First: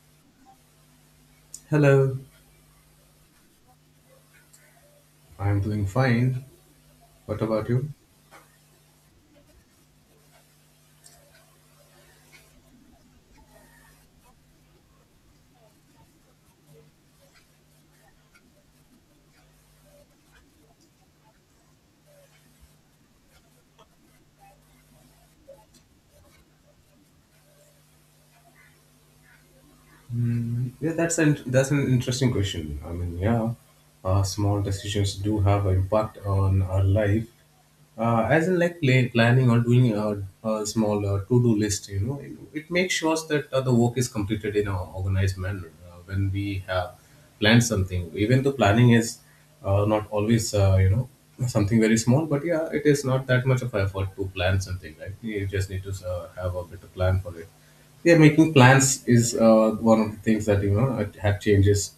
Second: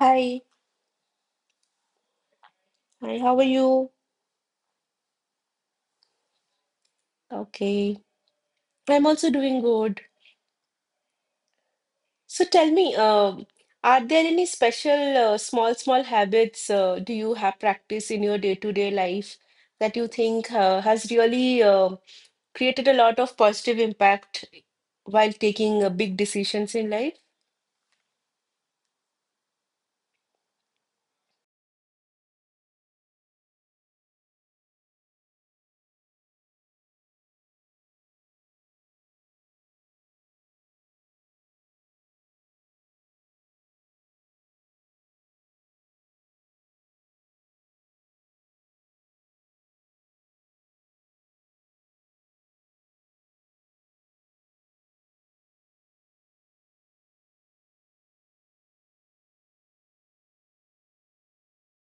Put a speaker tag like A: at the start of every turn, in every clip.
A: Hi,
B: Hello.
A: hi, how are you?
B: I'm doing fine. What about you?
A: Okay, I'm also doing good. So tell me, are there any special small habits do you have practice in your day-to-day life that you think has really created a lot of positive impact while taking big decisions in life?
B: Yeah, that's an interesting question. I mean, yeah, small decisions do have an impact on our life. As in, like planning or doing a small to-do list, you know, it makes sure that the work is completed in an organized manner. When we have planned something, even though planning is not always, something very small, but yeah, it is not that much of effort to plan something, right? You just need to have a better plan for it. Yeah, making plans is one of the things that have changes.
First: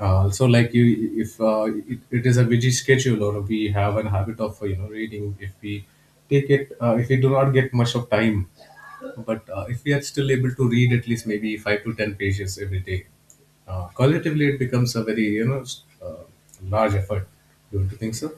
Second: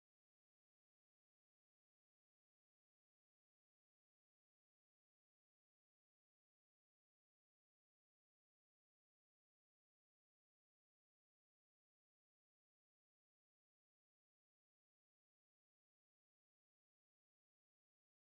B: Also, like, you, if it is a busy schedule, or we have an habit of, you know, reading. If we take it, if we do not get much of time, but if we are still able to read at least maybe 5 to 10 pages every day, collectively it becomes a very, you know, uh, large effort, don't you think so?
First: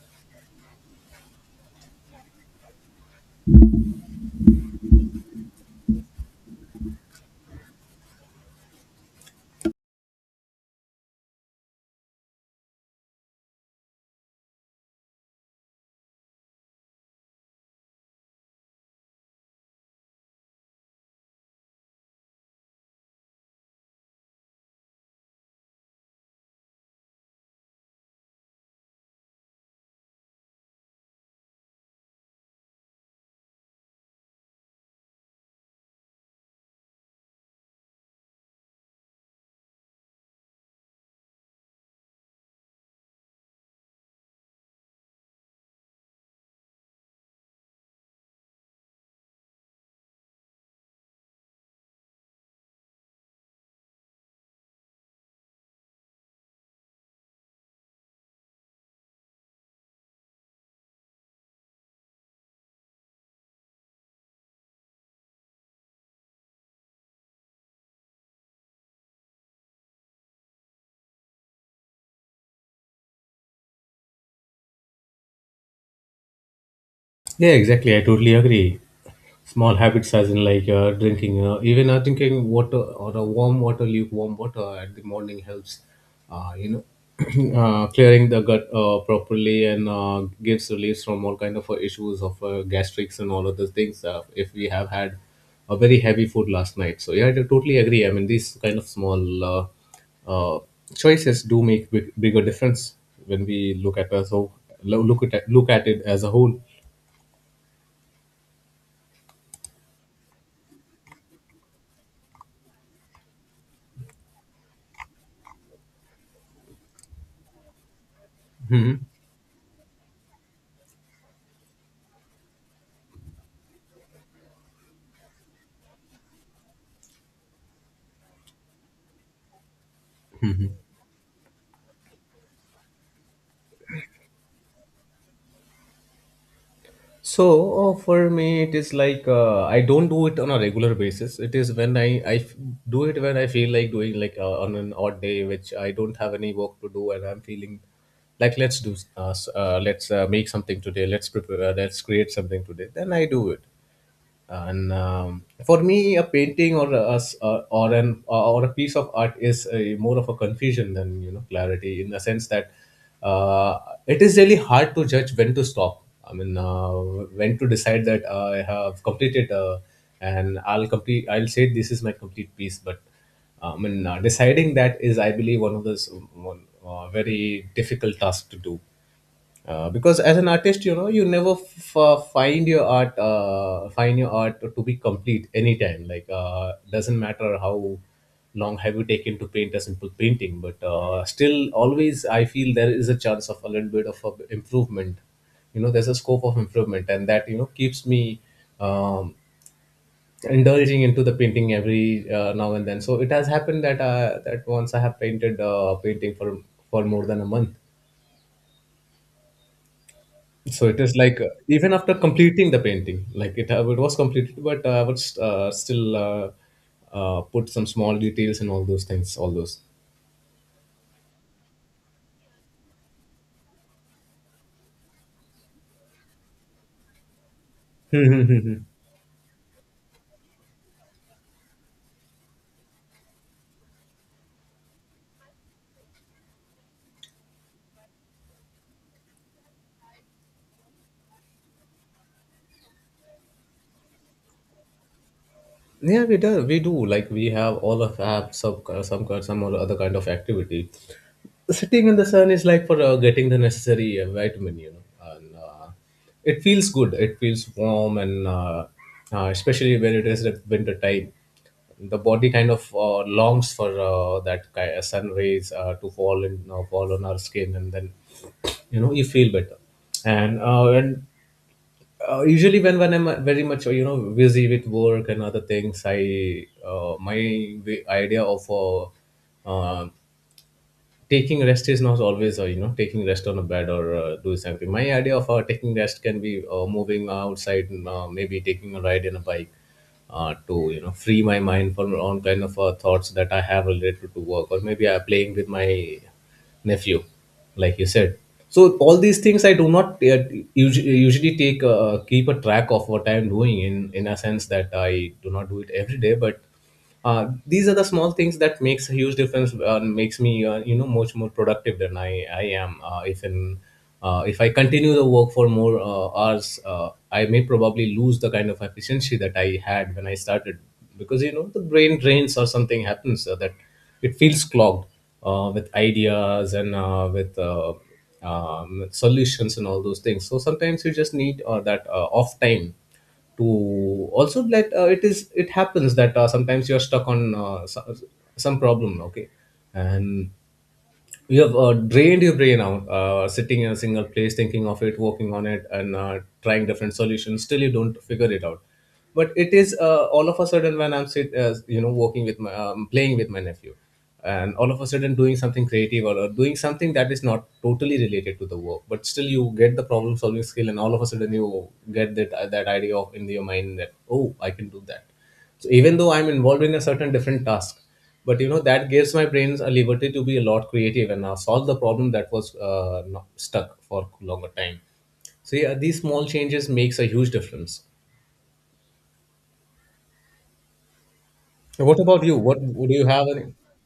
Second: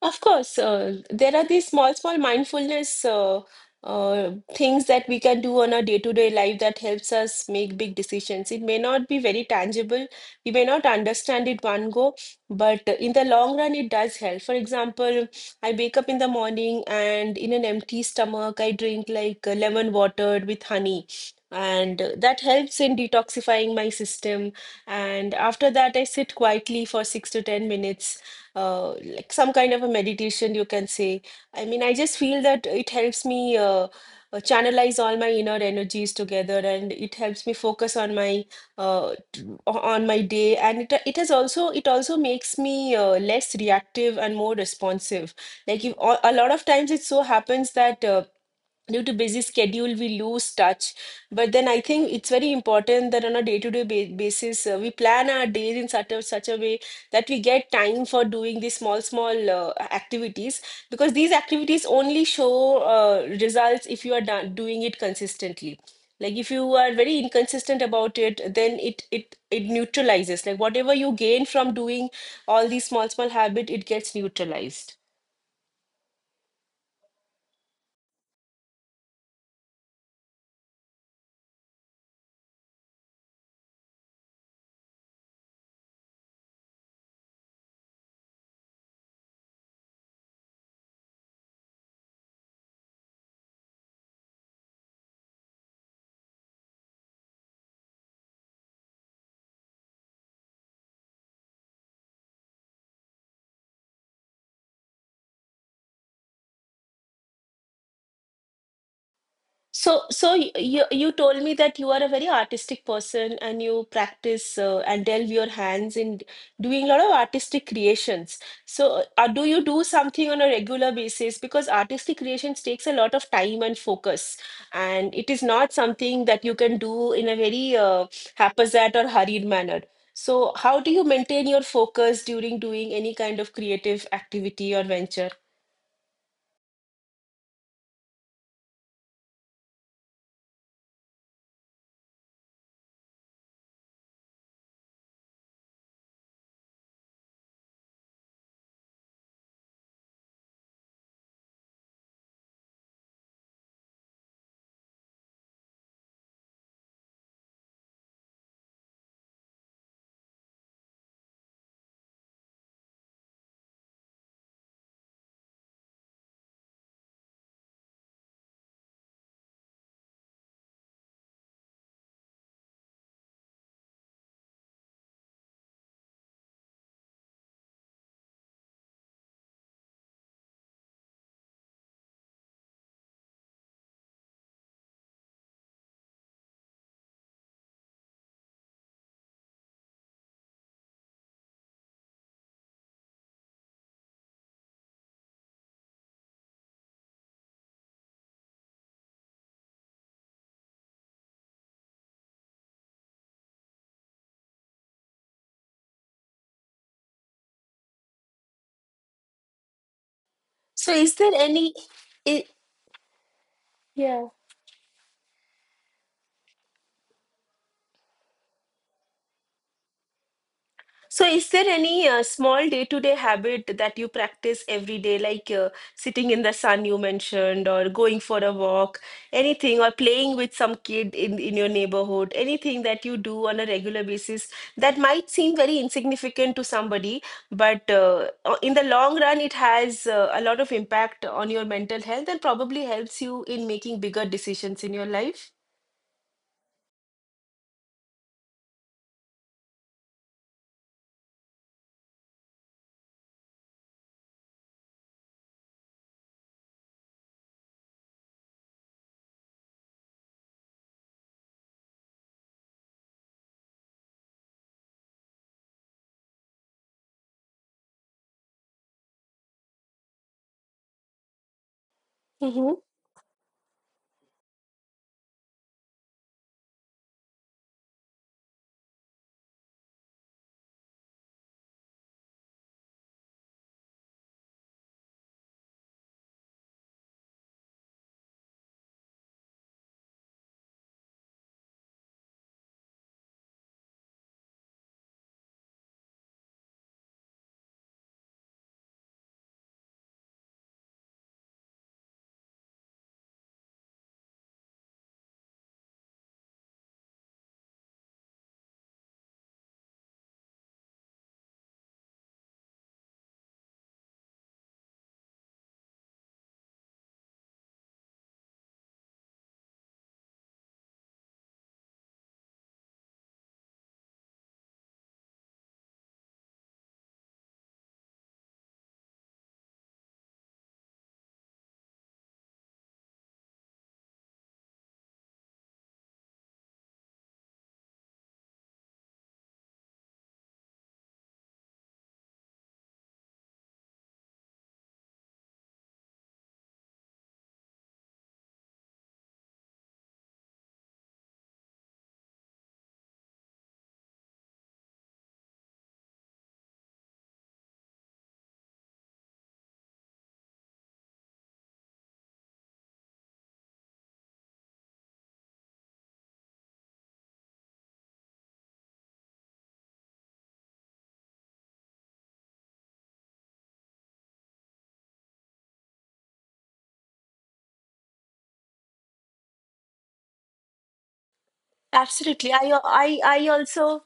A: Of course, there are these small mindfulness things that we can do on our day-to-day life that helps us make big decisions. It may not be very tangible. We may not understand it one go, but in the long run, it does help. For example, I wake up in the morning and in an empty stomach, I drink like lemon water with honey. And that helps in detoxifying my system. And after that, I sit quietly for six to 10 minutes like some kind of a meditation, you can say. I mean, I just feel that it helps me channelize all my inner energies together, and it helps me focus on my on my day. And it has also it also makes me less reactive and more responsive. Like if, a lot of times, it so happens that. Due to busy schedule we lose touch, but then I think it's very important that on a day-to-day basis we plan our days in such a way that we get time for doing these small activities, because these activities only show results if you are done, doing it consistently. Like if you are very inconsistent about it, then it neutralizes, like whatever you gain from doing all these small habit, it gets neutralized.
B: Yeah, exactly. I totally agree. Small habits, as in like drinking, even drinking water or a warm water, lukewarm water at the morning helps, uh, you know, clearing the gut properly and gives relief from all kind of issues of gastrics and all other things if we have had a very heavy food last night. So yeah, I totally agree. I mean, these kind of small uh, choices do make big, bigger difference when we look at as look at it as a whole.
A: So you told me that you are a very artistic person and you practice and delve your hands in doing a lot of artistic creations. So,
B: Mhm.
A: do you do something on a regular basis? Because artistic creations takes a lot of time and focus, and it is not something that you can do in a very haphazard or hurried manner. So, how do you maintain your focus during doing any kind of creative activity or venture?
B: So for me, it is like I don't do it on a regular basis. It is when I do it when I feel like doing, like, on an odd day, which I don't have any work to do, and I'm feeling like let's do let's make something today. Let's prepare. Let's create something today. Then I do it, and for me a painting or a s- or an or a piece of art is a more of a confusion than, you know, clarity, in the sense that uh, it is really hard to judge when to stop. I mean, when to decide that I have completed, and I'll complete I'll say this is my complete piece. But I mean, deciding that is, I believe, one of those very difficult tasks to do, because as an artist, you know, you never find your art to be complete anytime. Like, doesn't matter how long have you taken to paint a simple painting, but still, always, I feel there is a chance of a little bit of a improvement. You know, there's a scope of improvement, and that, you know, keeps me um, indulging into the painting every now and then. So it has happened that once I have painted a painting for more than a month. So
A: So,
B: it
A: is
B: is
A: there
B: like
A: any?
B: even after
A: i-
B: completing the painting, like it, it was
A: yeah.
B: completed, but I would st- still put some small details and all those things, all those.
A: So, is there any small day-to-day habit that you practice every day, like sitting in the sun you mentioned, or going for a
B: Yeah,
A: walk, anything, or playing with some kid in your neighborhood, anything that you do on a regular basis that might seem very insignificant to somebody, but in the long run, it has a lot of impact on your mental health and probably helps you in making bigger decisions in your life?
B: we do. We do. Like, we have all of have some some or other kind of activity. Sitting in the sun is like for getting the necessary vitamin, you know, and it feels good, it feels warm, and especially when it is the winter time, the body kind of longs for that ki sun rays to fall on our skin, and then, you know, you feel better. And
A: Mm-hmm.
B: usually, when I'm very much, busy with work and other things, I my idea of uh, taking rest is not always, taking rest on a bed or do something. My idea of taking rest can be moving outside and, maybe taking a ride in a bike to, you know, free my mind from all kind of thoughts that I have related to work, or maybe I'm playing with my nephew, like you said. So all these things I do not usually take keep a track of what I am doing, in a sense that I do not do it every day. But these are the small things that makes a huge difference, makes me, much more productive than I am, if I continue the work for more hours. I may probably lose the kind of efficiency that I had when I started, because, you know, the brain drains or something happens, that it feels clogged with ideas and with solutions and all those things. So sometimes you just need that off time to. Also, that it is, it happens that sometimes you are stuck on some problem, okay, and you have drained your brain out, sitting in a single place, thinking of it, working on it, and trying different solutions, still you don't figure it out. But it is all of a sudden when I'm sit, you know working with my playing with my nephew, and all of a sudden doing something creative, or doing something that is not totally related to the work, but still you get the problem solving skill, and all of a sudden you get that that idea of in your mind that, oh, I can do that. So even though I'm involved in a certain different task, but you know, that gives my brains a liberty to be a lot creative and solve the problem that was not stuck for longer time. So yeah, these small changes makes a huge difference. What about
A: Absolutely.
B: you?
A: I,
B: What would
A: I,
B: you have
A: I
B: an
A: also.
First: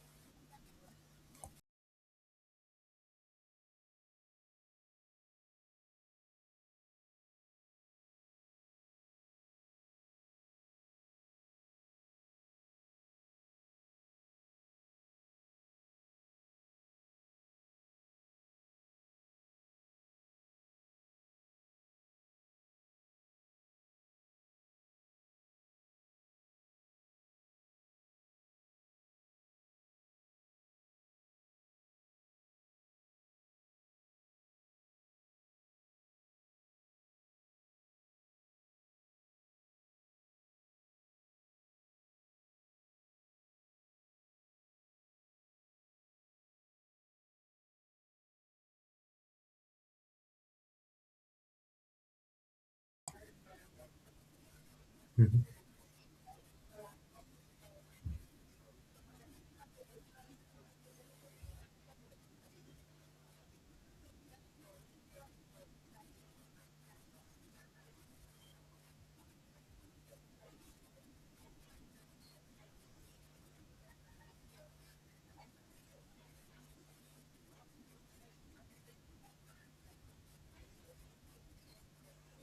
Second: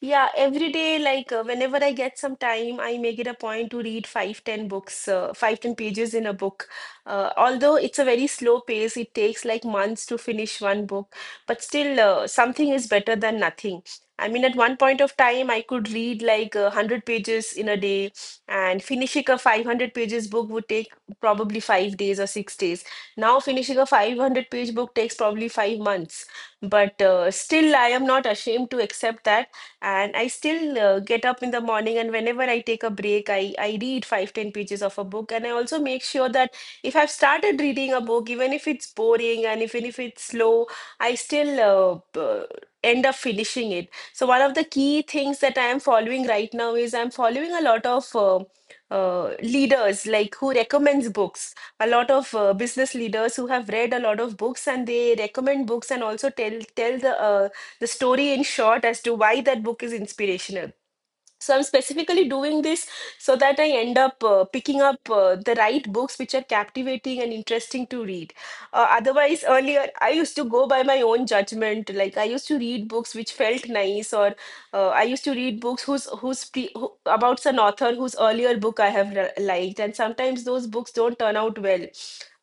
A: Yeah, every day, like whenever I get some time, I make it a point to read five, ten books, five, ten pages in a book. Although it's a very slow pace, it takes like months to finish one book, but still, something is better than nothing. I mean, at one point of time, I could read like a hundred pages in a day, and finishing a 500 pages book would take probably 5 days or 6 days. Now, finishing a 500 page book takes probably 5 months, but still I am not ashamed to accept that, and I still get up in the morning, and whenever I take a break, I read 5 ten pages of a book. And I also make sure that if I've started reading a book, even if it's boring and even if it's slow, I still end up finishing it. So one of the key things that I am following right now is I'm following a lot of leaders like who recommends books, a lot of business leaders who have read a lot of books and they recommend books and also tell the story in short as to why that book is inspirational. So I'm specifically doing this so that I end up picking up the right books which are captivating and interesting to read. Otherwise earlier I used to go by my own judgment. Like I used to read books which felt nice, or I used to read books about an author whose earlier book I have liked, and sometimes those books don't turn out well,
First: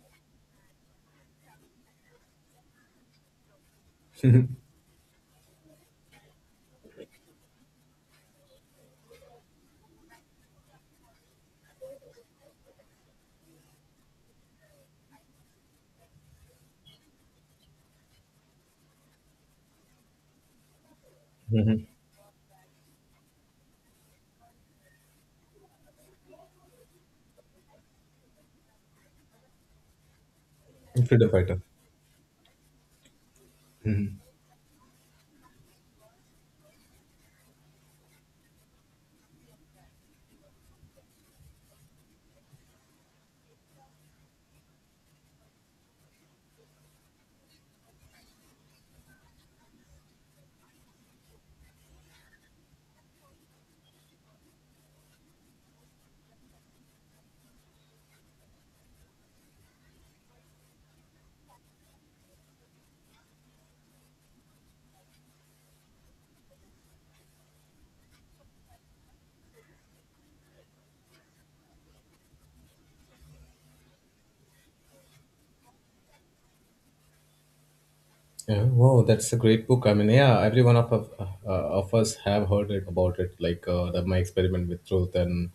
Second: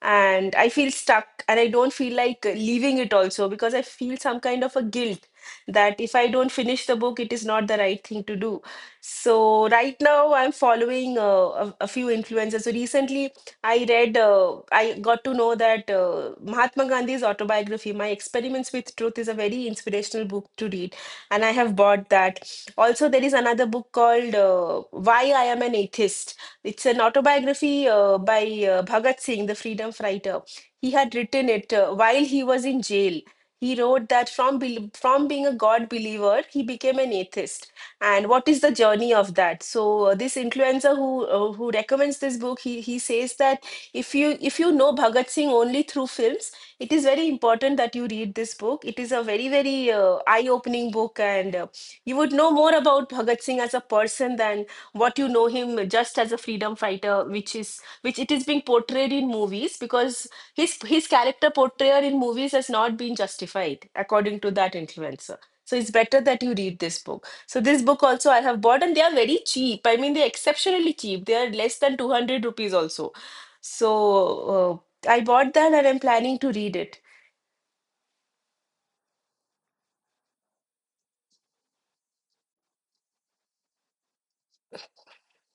A: and I feel stuck, and I don't feel like leaving it also because I feel some kind of a guilt that if I don't finish the book, it is not the right thing to do. So right now I'm following a few influencers. So recently I read, I got to know that Mahatma Gandhi's autobiography, My Experiments with Truth, is a very inspirational book to read, and I have
B: mm-hmm.
A: bought that. Also, there is another book called Why I Am an Atheist. It's an autobiography by Bhagat Singh, the freedom fighter. He had
B: Freedom
A: written
B: fighter?
A: it while he was in jail. He wrote that from from being a God believer, he became an atheist, and what is the journey of that. So this influencer who recommends this book, he says that if you, if you know Bhagat Singh only through films, it is very important that you read this book. It is a very very eye opening book, and you would know more about Bhagat Singh as a person than what you know him just as a freedom fighter, which is which it is being portrayed in movies, because his character portrayal in movies has not been justified according to that influencer. So it's better that you read this book. So this book also I have bought, and they are very cheap. I mean, they're exceptionally cheap. They are less than 200 rupees also. So I bought that, and I'm planning to read it.
B: Yeah, wow, that's a great book. I mean, yeah, every one of of us have heard it, about it, like my experiment with truth, and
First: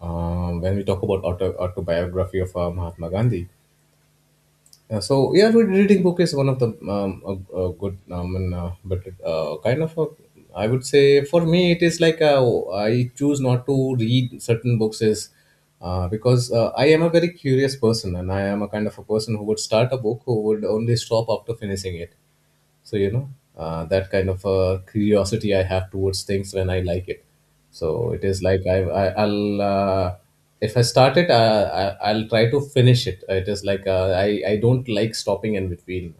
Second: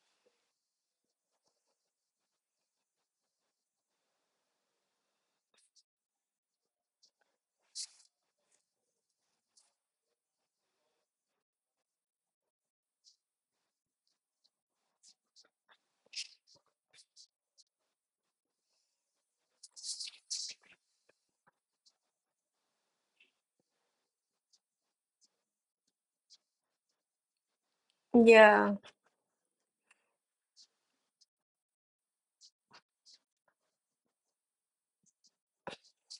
B: when we talk about autobiography of Mahatma Gandhi. Yeah, so yeah, reading book is one of the a good and, but kind of I would say for me it is like I choose not to read certain books is because I am a very curious person, and I am a kind of a person who would start a book, who would only stop after finishing it. So you know, that kind of curiosity I have towards things when I like it. So it is like
A: Yeah.
B: I I'll if I start it, I'll try to finish it. It is like I don't like stopping in between.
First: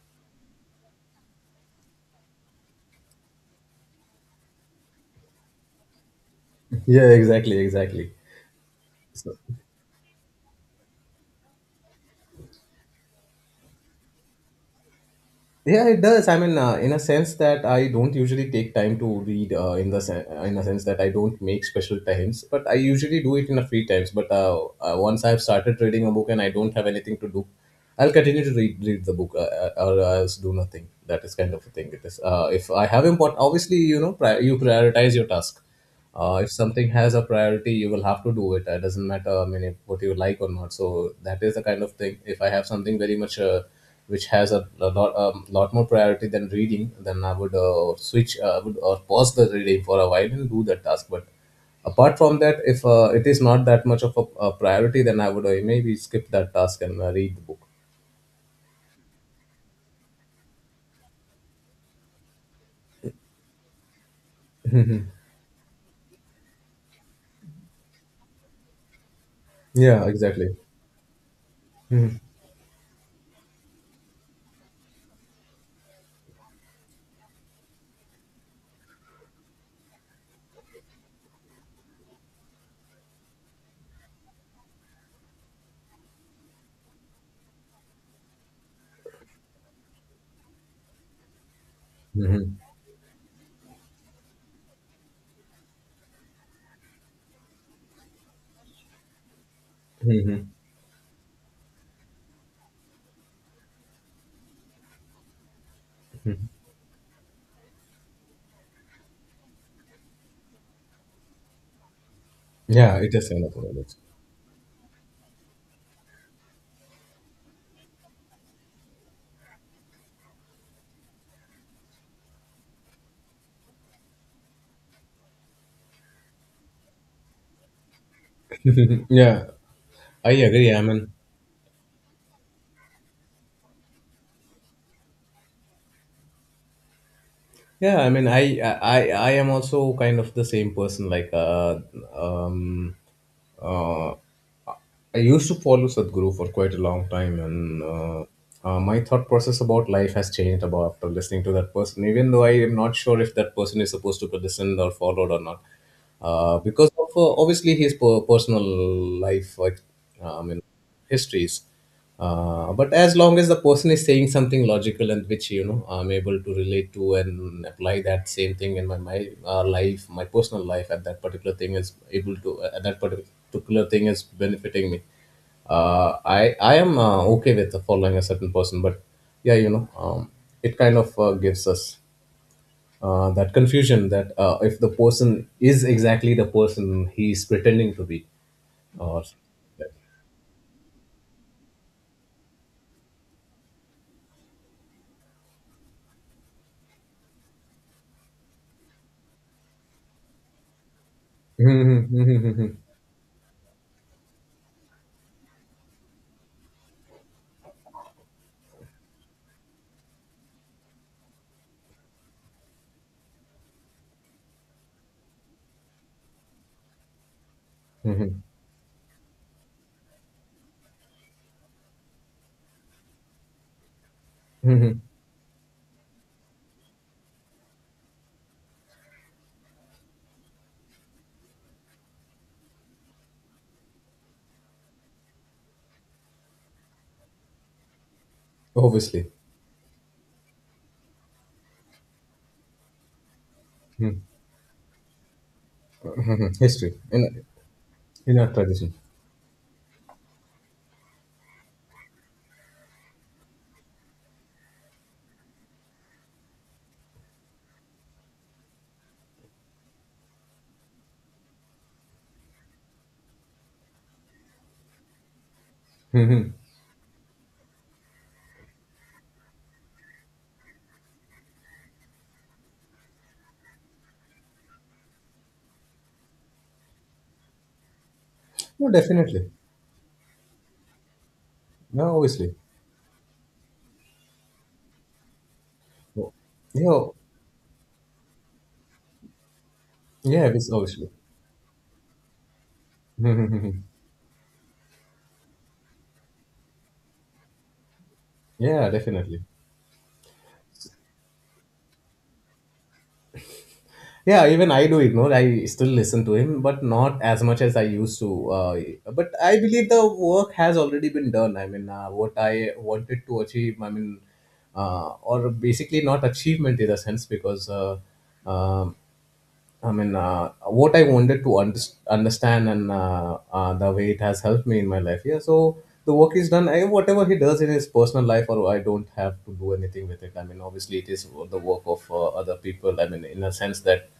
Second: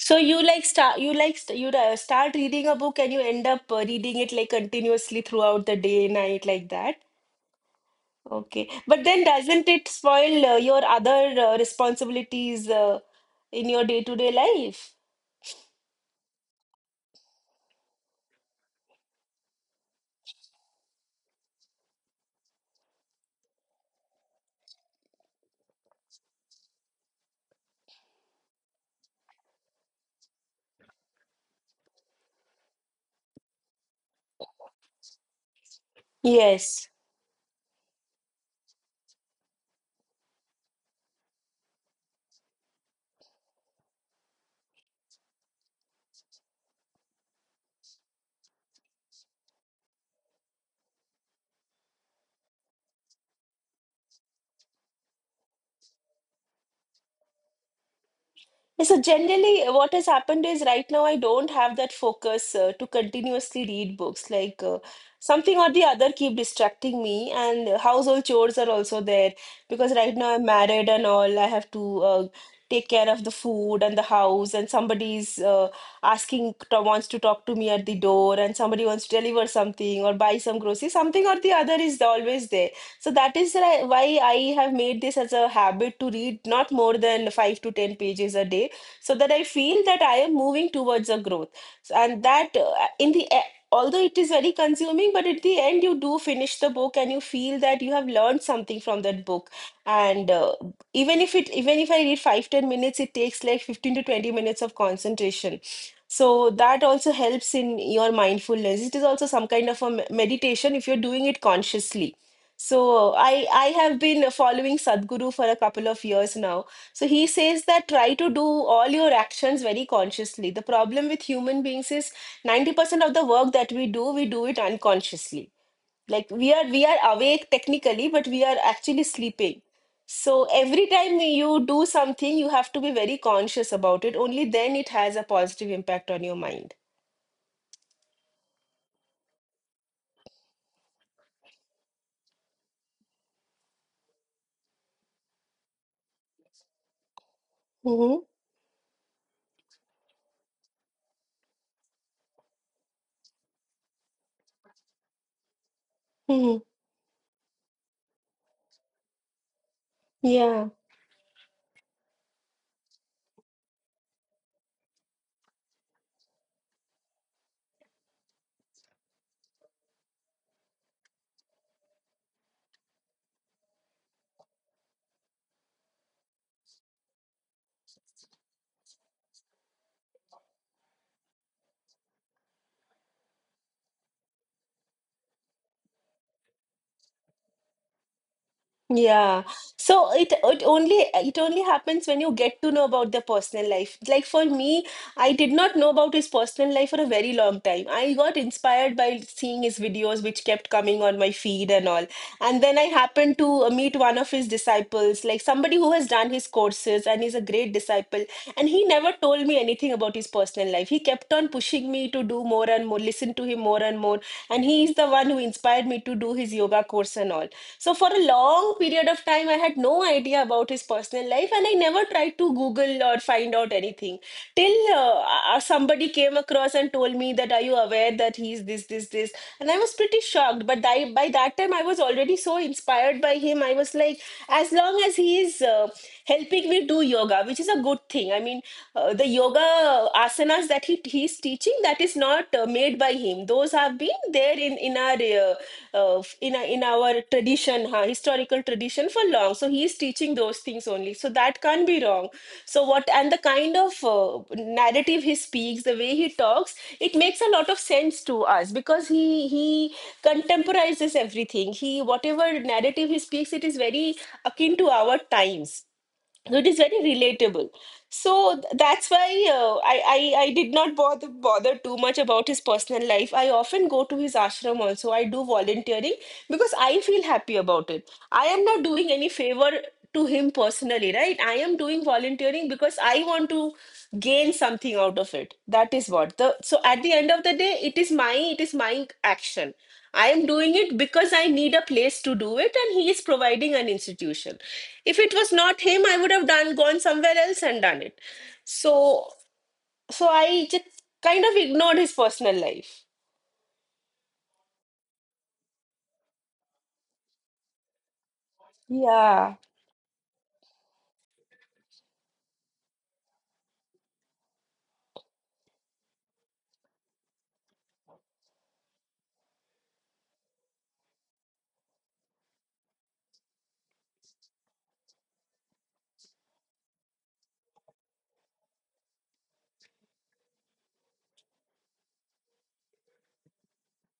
A: So you like start, you like st you start reading a book and you end up reading it like continuously throughout the day, night, like that.
B: Yeah, exactly, exactly.
A: Okay. But then
B: So,
A: doesn't it spoil your other responsibilities in your day-to-day life?
B: yeah, it does. I mean, in a sense that I don't usually take time to read. In the in a sense that I don't make special times, but I usually do it in a free times. But once I've started reading a book and I don't have anything to do, I'll continue to read the book, or else do nothing. That is kind of a thing. It is. If I have important, obviously, you know, you prioritize your task. If something
A: Yes.
B: has a priority, you will have to do it. It doesn't matter, I mean, if, what you like or not. So that is the kind of thing. If I have something very much which has a lot, lot more priority than reading, then I would switch I would pause the reading for a while and do that task. But apart from that, if it is not that much of a priority, then I would maybe skip that task and read the book.
A: Yeah, so generally, what has happened is right now I don't have that focus to continuously read books. Like something or the other keep distracting me, and household chores are also there because
B: Yeah,
A: right now I'm
B: exactly.
A: married and all. I have to uh, take care of the food and the house, and somebody's asking to, wants to talk to me at the door, and somebody wants to deliver something or buy some groceries. Something or the other is always there. So that is why I have made this as a habit to read not more than five to ten pages a day, so that I feel that I am moving towards a growth. So, and that in the although it is very consuming, but at the end you do finish the book and you feel that you have learned something from that book. And even if it, even if I read 5 ten minutes, it takes like 15 to 20 minutes of concentration. So that also helps in your mindfulness. It is also some kind of a meditation if you're doing it consciously. So
B: Yeah, it is
A: i
B: kind of
A: i
B: knowledge.
A: have been following Sadhguru for a couple of years now. So he says that try to do all your actions very consciously. The problem with human beings is 90% of the work that we do it unconsciously. Like we are awake technically, but we are actually
B: Yeah,
A: sleeping.
B: I
A: So
B: agree. I
A: every
B: mean,
A: time you do something, you have to be very conscious about it. Only then it has a positive impact on your mind.
B: yeah, I mean, I I am also kind of the same person. Like, um, uh, I used to follow Sadhguru for quite a long time, and
A: Mm-hmm.
B: my thought process about life has changed about after listening to that person. Even though I am not sure if that person is supposed to be listened or followed or not,
A: Mm-hmm.
B: because of obviously his personal life, like, uh, I mean,
A: Yeah.
B: histories, but as long as the person is saying something logical and which I'm able to relate to and apply that same thing in my life, my personal life, at that particular thing is benefiting me, uh, i I am okay with following a certain person, but yeah, it kind of gives us that confusion, that if the person is exactly the person he's pretending to be, or.
A: Yeah. So it only, it only happens when you get to know about their personal life. Like for me, I did not know about his personal life for a very long time. I got inspired by seeing his videos which kept coming on my feed and all. And then I happened to meet one of his disciples, like somebody who has done his courses and is a great disciple. And he never told me anything about his personal life. He kept on pushing me to do more and more, listen to him more and more. And he is the one who inspired me to do his yoga course and all. So for a long period of time, I had no idea about his personal life, and I never tried to Google or find out anything till
B: Mhm.
A: somebody came across and told me that are you aware that he's this, this, this, and I was pretty shocked. But I, by that time, I was already so inspired by him. I was like, as long as he is helping me do yoga, which is a good thing. I mean, the
B: Obviously.
A: yoga asanas that he's teaching that is not made by him. Those have been there in our uh, in
B: Mm,
A: our, in
B: history.
A: our
B: in
A: tradition, huh,
B: In our
A: historical
B: tradition.
A: tradition for long. So he is teaching those things only. So that can't be wrong. So what and the kind of narrative he speaks, the way he talks, it makes a lot of sense to us because he contemporizes everything. He whatever narrative he speaks, it is very akin to our times, so it is very relatable. So that's why I did not bother too much about his personal life. I often go to his ashram also. I do volunteering because I feel happy about it. I am not
B: No,
A: doing any
B: definitely.
A: favor to him personally, right? I am doing
B: No, obviously.
A: volunteering because I want to gain something out of it. That is
B: No.
A: what the so at
B: Yeah,
A: the end of the day, it is my action. I
B: yeah,
A: am
B: it's
A: doing it
B: obviously.
A: because I need a place to do it, and he is providing an institution. If it was not him, I would have done gone somewhere else and done it.
B: Yeah,
A: So,
B: definitely.
A: so I just kind of ignored his personal life.
B: Yeah, even I do it. No, I still listen to him, but not as much as I used to. But
A: Yeah.
B: I believe the work has already been done. I mean, what I wanted to achieve. I mean, or basically not achievement in a sense, because. Um I mean, what I wanted to understand, and the way it has helped me in my life. Yeah, so the work is done. I, whatever he does in his personal life, or I don't have to do anything with it. I mean, obviously, it is the work of other people. I mean, in a sense that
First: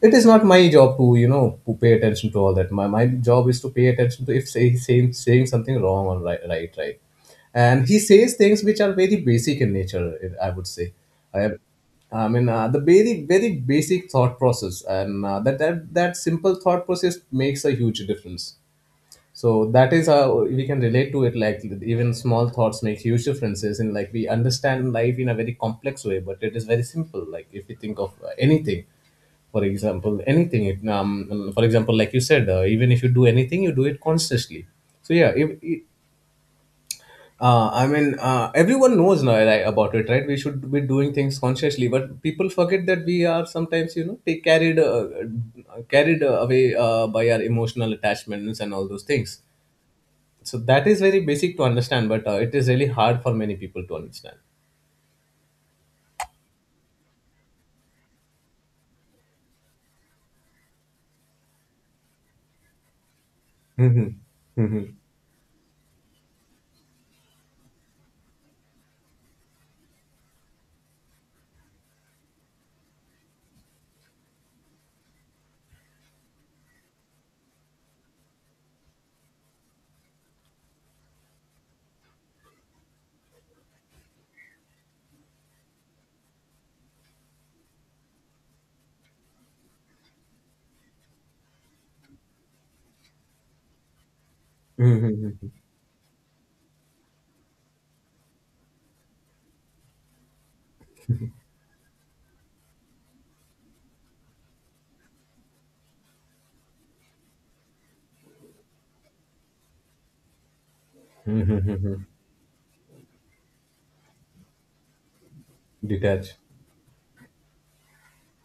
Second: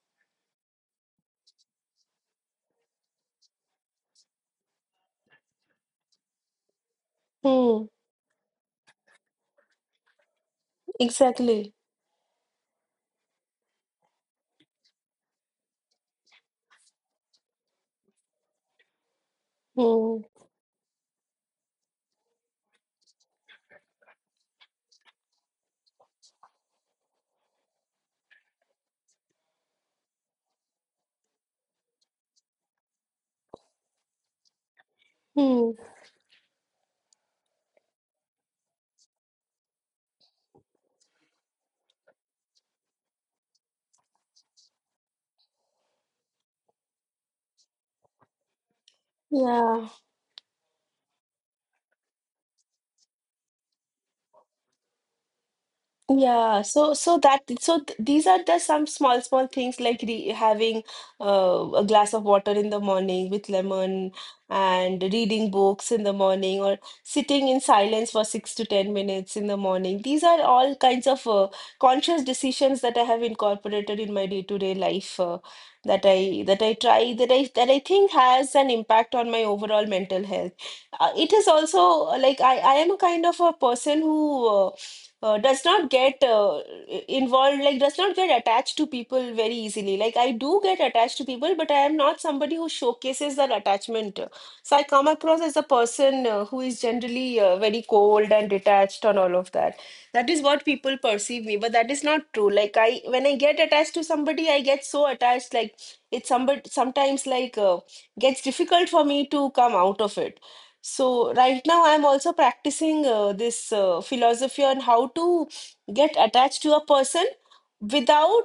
B: it is not my job to to pay attention to all that. My job is to pay attention to, if say, he's saying something wrong or
A: Hmm.
B: And he says things which are very basic in nature. I would say, i
A: Exactly.
B: I mean, the very basic thought process, and that simple thought process makes a huge difference. So that is
A: Hmm.
B: how we can relate to it. Like, even small thoughts make huge differences. In, like, we understand life in a very complex way, but it is very simple. Like, if we think of anything, for example, anything, for example, like you said, even if you do anything, you do it consciously. So yeah.
A: Hmm.
B: Everyone knows now, right, about it, right? We should be doing things consciously, but people forget that we are sometimes, take carried, carried away by our emotional attachments and all those things.
A: Yeah.
B: So that is very basic to understand, but it is really hard for many people to understand.
A: Yeah, so so that so th these are just some small things like re having a glass of water in the morning with lemon and reading books in the morning or sitting in silence for 6 to 10 minutes in the morning. These are all kinds of conscious decisions that I have incorporated in my day-to-day life that I try that I think has an impact on my overall mental health. It is also like I am a kind of a person who uh, does not get involved, like does not get attached to people very easily. Like I do get attached to people, but I am not somebody who showcases that attachment. So I come across as a person who is generally very cold and detached on all of that. That is what people perceive me, but that is not true. Like I, when I get attached to somebody, I get so attached, like it's somebody sometimes like gets difficult for me to come out of it. So right now I'm also practicing this philosophy on how to get
B: Detach.
A: attached to a person without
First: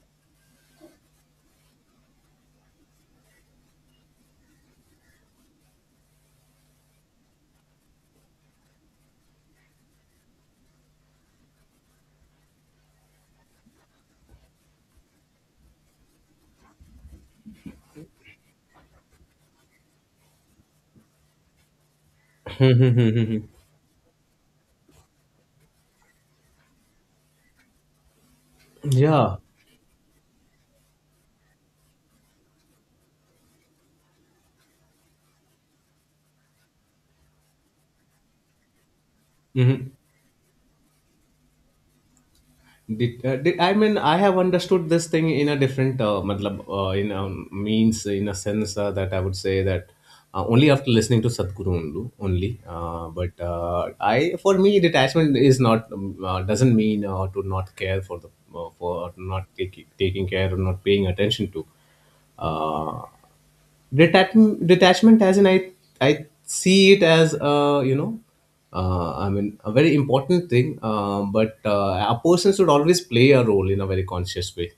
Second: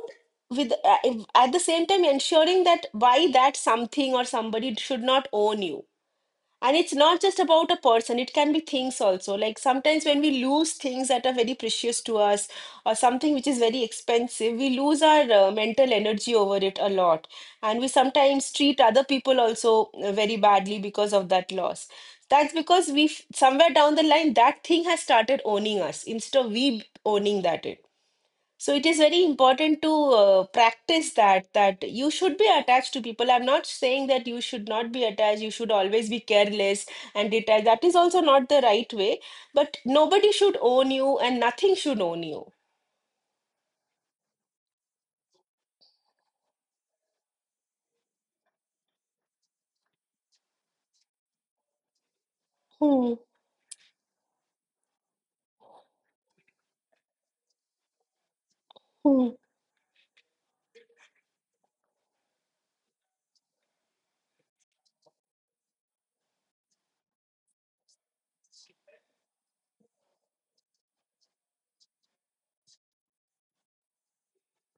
A: with at the same time ensuring that why that something or somebody should not own you, and it's not just about a person, it can be things also. Like sometimes when we lose things that are very precious to us or something which is very expensive, we lose our mental energy over it a lot. And we sometimes treat other people also very badly because of that loss. That's because we,
B: Hmm.
A: somewhere down the line, that thing has started owning us instead of we owning that. So it is very
B: Yeah.
A: important to practice that that you should be attached to people. I'm not saying that you should not be attached. You should always be careless and detached. That is also not the right way. But
B: Hmm.
A: nobody should own you, and nothing should own you.
B: I mean, I have understood this thing in a different, matlab, in a means, in a sense, that I would say that only after listening to Sadhguru, only. Uh,
A: Hmm,
B: but uh, for me, detachment is not, doesn't mean to not care for the, for
A: hmm,
B: not taking care or not paying attention to. Uh, detachment as in, I see it as a, I mean, a very important thing, but a person should always play a role in a very conscious way.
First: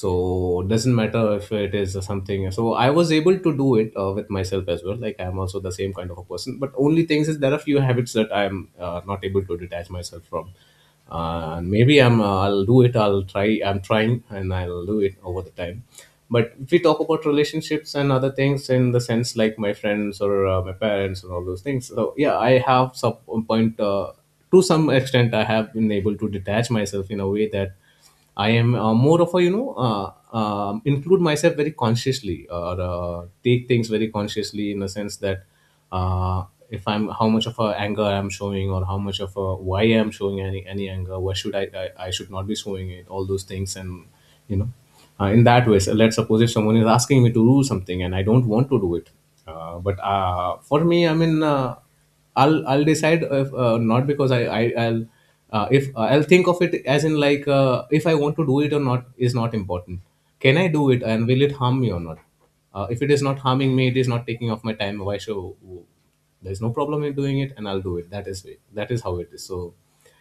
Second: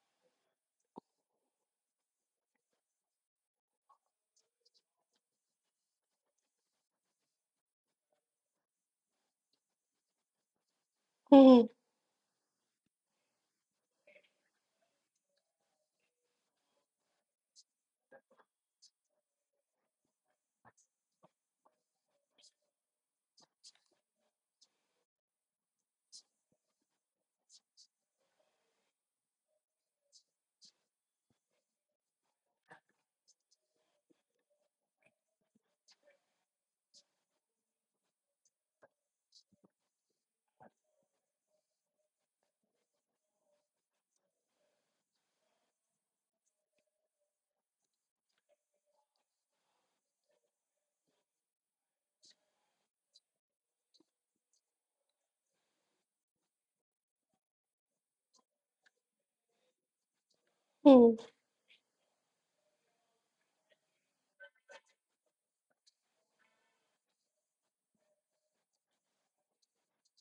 B: So doesn't matter if it is something. So I was able to do it with myself as well. Like, I'm also the same kind of a person, but only things is there are few habits that I'm not able to detach myself from. uh,
A: hmm,
B: and maybe I'm, I'll do it, I'll try, I'm trying, and I'll do it over the time. But if we talk about relationships and other things, in the sense, like my friends or my parents and all those things. So yeah, I have some point, to some extent I have been able to detach myself in a way that I am more of a, include myself very consciously, or take things very consciously, in the sense that uh, if I'm, how much of a anger I'm showing, or how much of a, why I'm showing any anger, why should I should not be showing it? All those things and you know. In that way. So let's suppose if someone is asking me to do something and I don't want to do it, but for me, I mean, I'll decide if, not because I I'll if I'll think of it as in, like, if I want to do it or not is not important. Can I do it,
A: hmm,
B: and will it harm me or not? If it is not harming me, it is not taking off my time. Why should There's no problem in doing it, and I'll do it. That is it. That is how it is. So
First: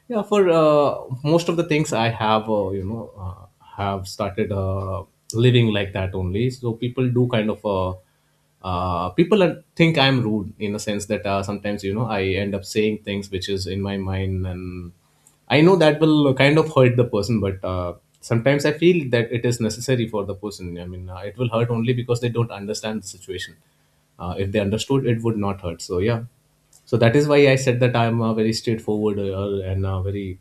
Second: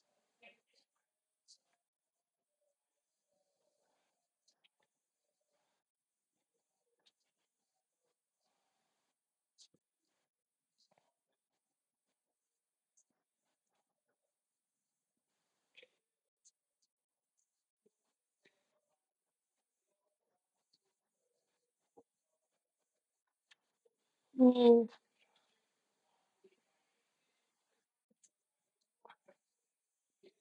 B: yeah, for most of the things, I have you know have started living like that only. So people do kind of. People think I'm rude, in the sense that sometimes, I end up saying things which is in my mind, and I know that will kind of hurt the person, but sometimes I feel that it is necessary for the person. I mean, it will hurt only because they don't understand the situation. If they
A: hmm.
B: understood, it would not hurt. So yeah, so that is why I said that I'm a very straightforward and a very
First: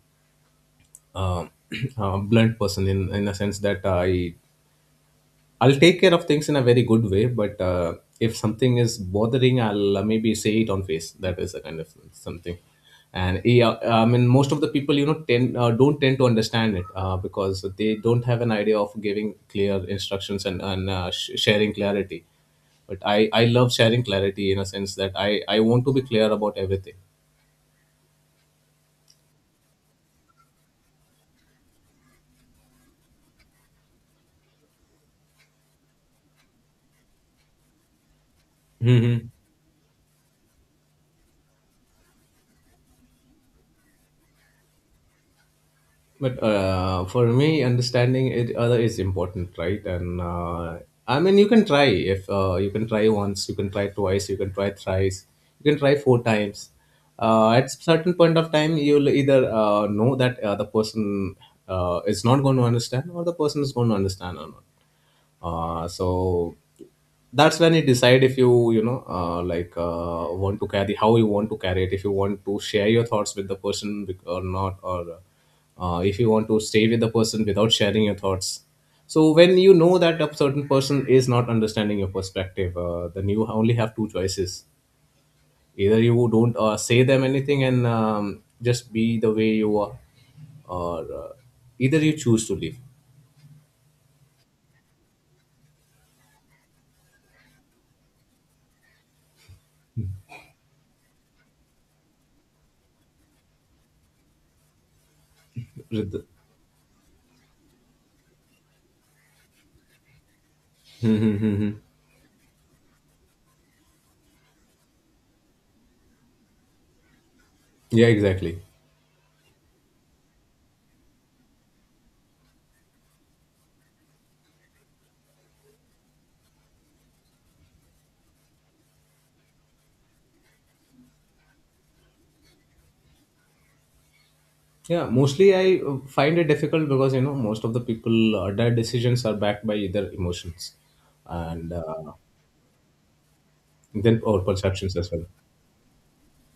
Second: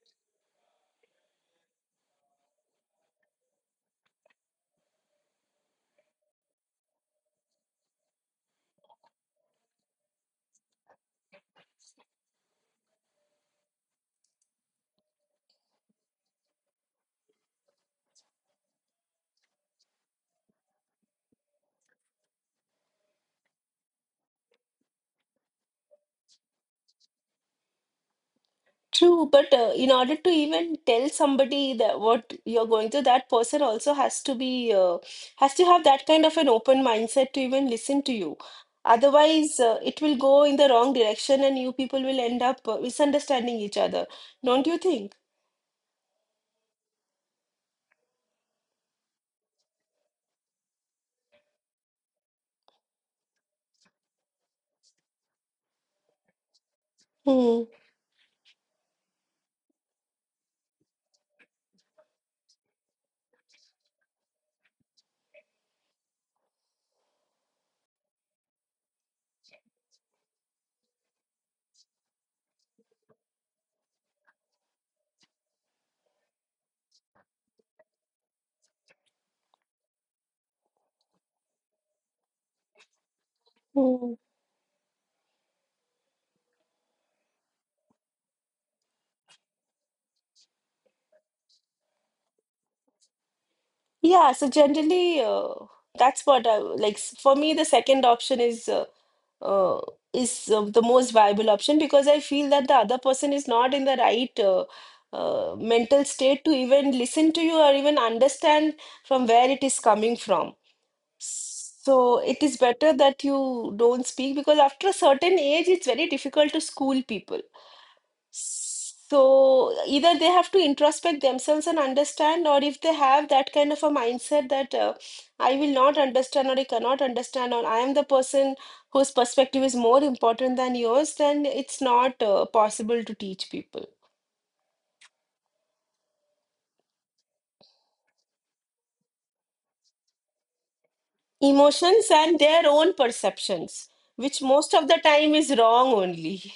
B: uh, blunt person, in a sense that I'll take care of things in a very good way, but if something is bothering, I'll maybe say it on face. That is a kind of something. And yeah, I mean, most of the people, tend don't tend to understand it, because they don't have an idea of giving clear instructions and sharing clarity. But I love sharing clarity, in a sense that I want to be clear about everything.
A: True, but in order to even tell somebody that what you're going through, that person also has to be has to have that kind of an open mindset to even listen to you. Otherwise, it will go in the wrong direction, and you people will end up misunderstanding each other. Don't you think?
B: But for me, understanding it other is important, right? And I mean, you can try. If you can try once, you can try twice, you can try thrice, you can try four times. Uh,
A: Hmm.
B: at certain point of time, you'll either know that the person is not going to understand, or the person is going to understand or not. So that's when you decide if you you know like want to carry, how you want to carry it, if you want to share your thoughts with the person, or not, or if you want to stay with the person without sharing your thoughts. So when you know that a certain person is not understanding your perspective, then you only have two
A: Hmm.
B: choices. Either you don't say them anything and just be the way you are, or either you choose to leave.
A: Yeah. So generally, that's what I like. For me, the second option is. Uh, is the most viable option because I feel that the other person is not in the right mental state to even listen to you or even understand from where it is coming from.
B: Hmm, hmm, hmm, hmm.
A: So it is better that you don't speak because after a certain age, it's very difficult to school people.
B: Yeah, exactly.
A: So either they have to introspect themselves and understand, or if they have that kind of a mindset that I will not understand, or I cannot understand, or I am the person whose perspective is more important than yours, then it's not possible to teach people.
B: Yeah, mostly I find it difficult, because most of the people, their decisions are backed by either emotions, and
A: Emotions and their own perceptions,
B: then,
A: which
B: or
A: most of
B: perceptions
A: the
B: as well.
A: time is wrong only.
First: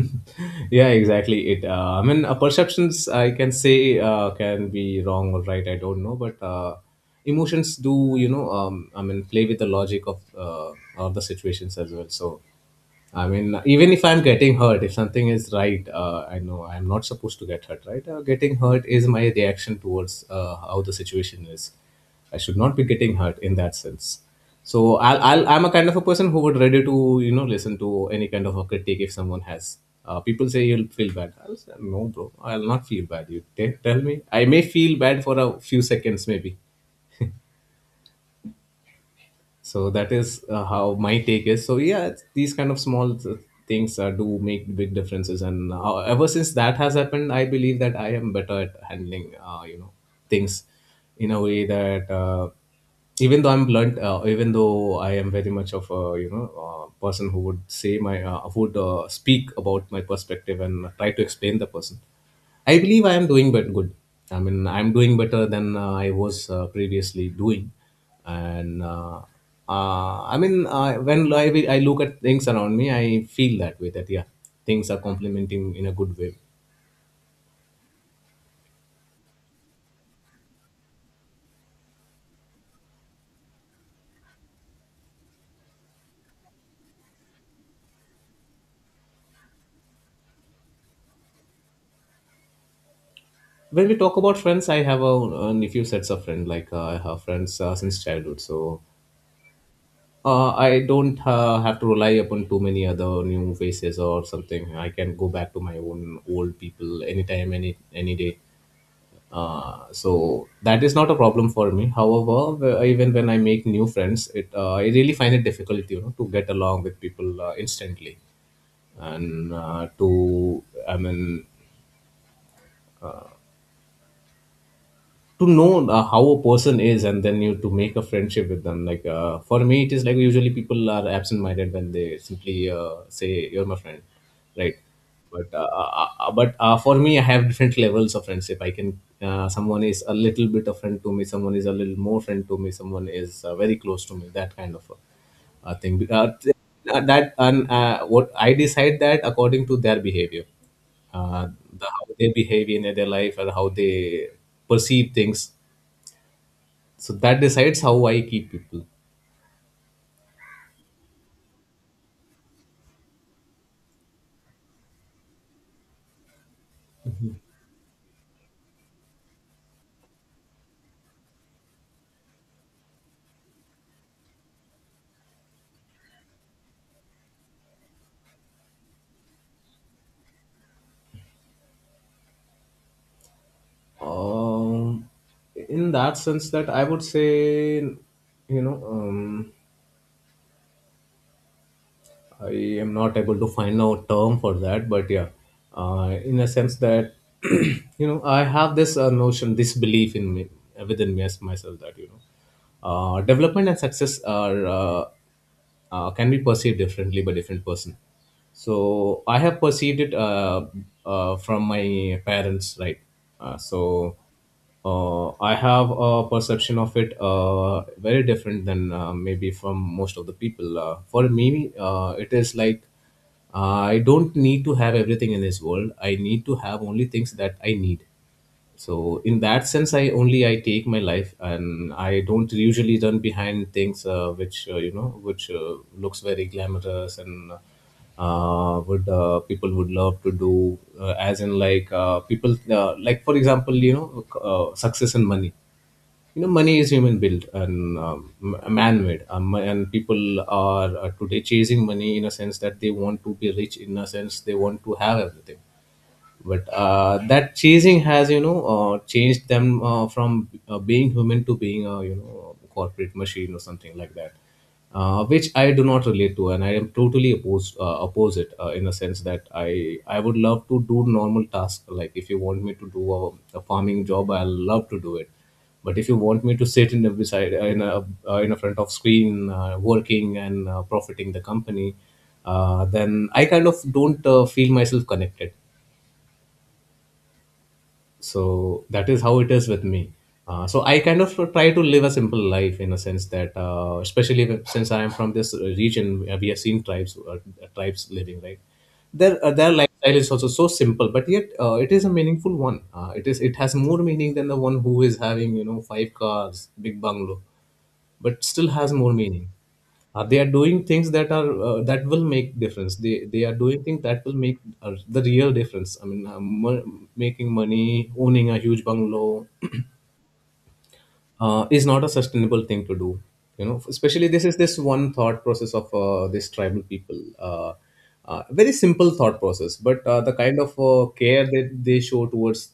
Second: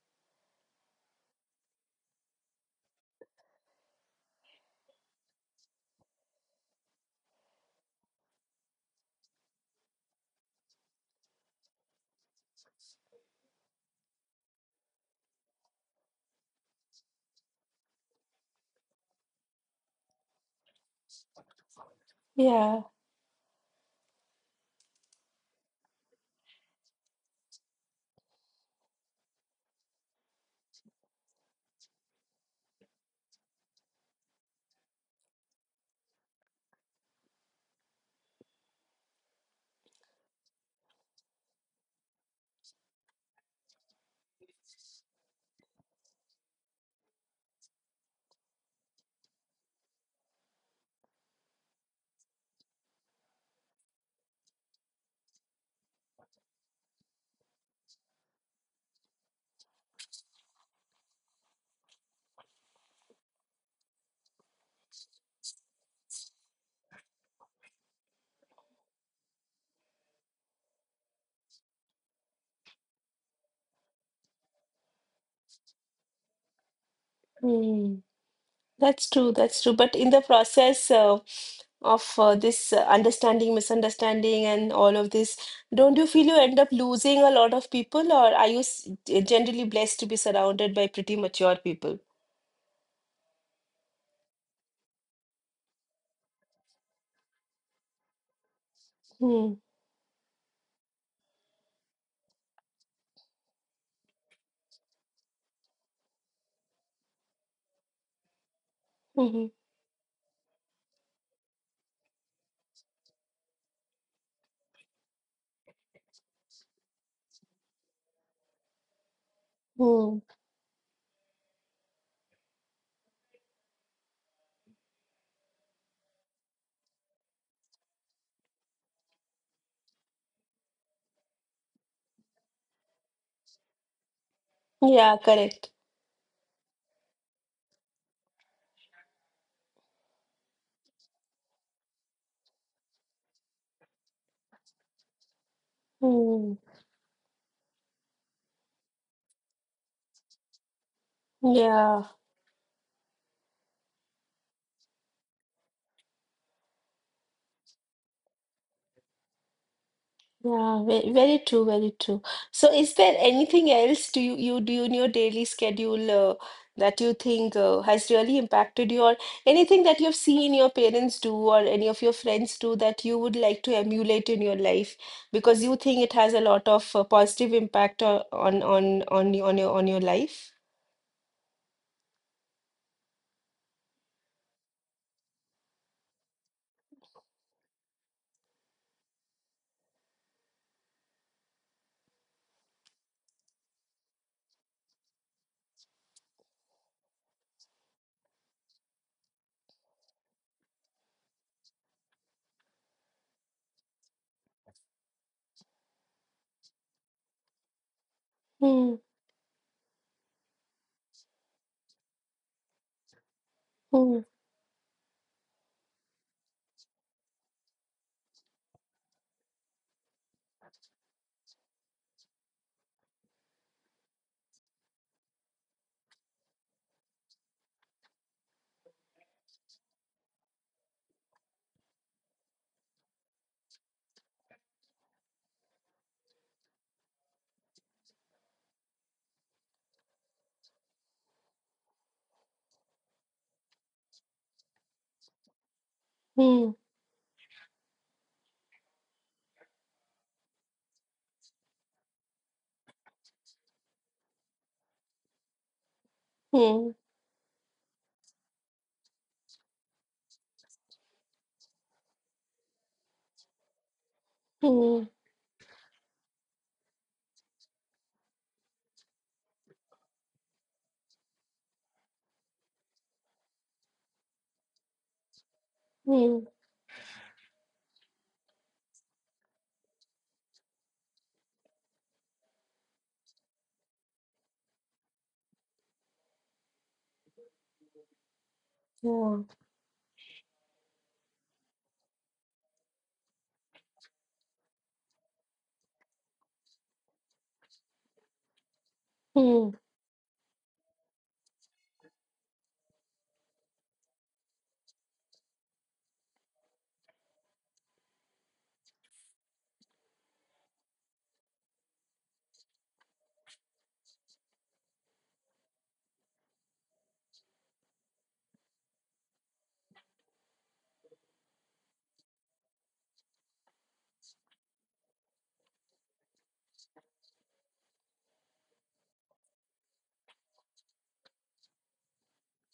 B: Yeah, exactly. It. I mean, perceptions I can say can be wrong or right. I don't know, but emotions do, you know? I mean, play with the logic of the situations as well. So. I mean, even if I'm getting hurt, if something is right, I know I'm not supposed to get hurt, right? Getting hurt is my reaction towards how the situation is. I should not be getting hurt in that sense. So I'm a kind of a person who would ready to, you know, listen to any kind of a critique if someone has. People say you'll feel bad. I'll say, no, bro, I'll not feel bad. You tell me. I may feel bad for a few seconds, maybe. So that is how my take is. So yeah, these kind of small things do make big differences. And ever since that has happened, I believe that I am better at handling, things in a way that, even though I'm blunt, even though I am very much of a, person who would say my, who would speak about my perspective and try to explain the person. I believe I am doing but good. I mean, I'm doing better than I was previously doing and I mean when I look at things around me, I feel that way that yeah, things are complementing in a good way.
A: Yeah. That's true, that's true. But in the process of this understanding, misunderstanding, and all of this, don't you feel you end up losing a lot of people, or are you generally blessed to be surrounded by pretty mature people?
B: When we talk about friends, I have a few sets of friends, like I have friends since childhood, so
A: Hmm.
B: I don't have to rely upon too many other new faces or something. I can go back to my own old people anytime, any day.
A: Mm-hmm.
B: So that is not a problem for me. However, even when I make new friends, it I really find it difficult, you know, to get along with people instantly, and to
A: Hmm.
B: I mean to know how a person is and then you to make a friendship with them. Like for me, it is like usually people are absent minded when they simply say you're my friend, right?
A: Yeah,
B: but uh,
A: correct.
B: uh, uh, uh, but uh, for me, I have different levels of friendship. I can, someone is a little bit of friend to me, someone is a little more friend to me, someone is very close to me, that kind of uh, thing uh,
A: Hmm.
B: th- that. And what I decide that according to their behavior, uh, the, how
A: Yeah.
B: they behave in their life and how they perceive things. So that decides how I keep people.
A: Yeah, very, very true, very true. So is there anything else do you do in your daily schedule that you think has really impacted you or anything that you've seen your parents do or any of your friends do that you would like to emulate in your life because you think it has a lot of positive impact on your life?
B: Um, in that sense, that I would say, you know, I am not able to find a term for that, but yeah, in a sense that you know, I have this notion, this belief in me, within me as myself, that you know, development and success are can be perceived differently by different person.
A: Hmm,
B: So I have perceived it from my parents, right? So.
A: hmm,
B: I have a perception of it very different than maybe from most of the people. For me, it is like I don't need to have everything in this world. I need to have only things that I need. So in that sense, I take my life, and I don't usually run behind things which you know, which looks very glamorous and would people would love to do, as in like people like, for example, you know, success and money. You know,
A: hmm,
B: money is human built and man made, and people are today chasing money, in a sense that they want to be rich, in a sense they want to have everything. But
A: hmm,
B: that chasing has, you know, changed them from being human to being a, you know, corporate machine or something like that,
A: hmm,
B: which I do not relate to. And I am totally oppose it, in a sense that I would love to do normal tasks. Like if you want me to do a farming job, I'll love to do it. But if you want
A: hmm,
B: me to sit in the beside, in a front of screen, working and profiting the company, then I kind of don't feel myself connected. So that is how it
A: yeah,
B: is with me. So I kind of try to live a simple life, in a sense that especially since I am from this region, we have seen tribes, tribes living, right? Their
A: hmm,
B: their lifestyle is also so simple, but yet it is a meaningful one. Uh, it is it has more meaning than the one who is having, you know, five cars, big bungalow, but still has more meaning. They are doing things that are that will make difference. They are doing things that will make the real difference. I mean, making money, owning a huge bungalow is not a sustainable thing to do. You know, especially this is this one thought process of this tribal people, very simple thought process. But the kind of care that they show towards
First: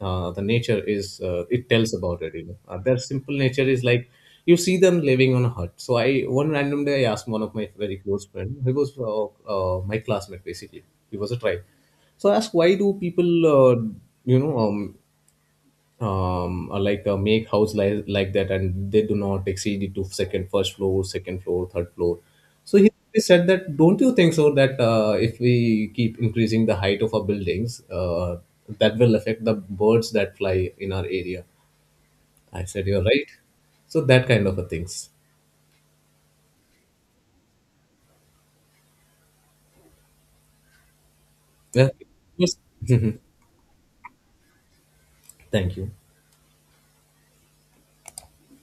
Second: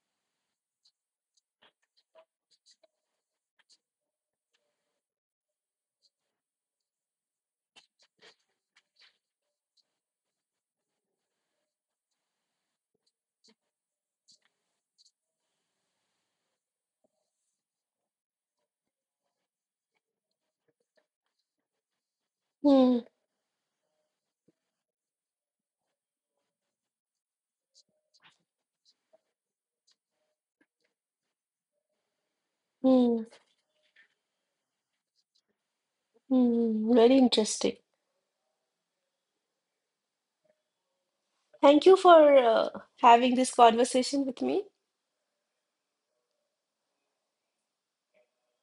B: the nature is it tells about it, you know. Their simple nature is like you see them living on a hut. So I, one random day, I asked one of my very close friend. He was my classmate basically. He was a tribe. So I asked, why do people you know, like make house like that and they do not exceed it to second, first floor, second floor, third floor? So he
A: hmm,
B: he said that, don't you think so that if we keep increasing the height of our buildings, that will affect the birds that fly in our area? I said, you're
A: hmm,
B: right. So that kind of a things.
A: hmm. Very interesting. Thank
B: Yeah.
A: you for
B: Yes.
A: having this conversation with me.
B: Thank you.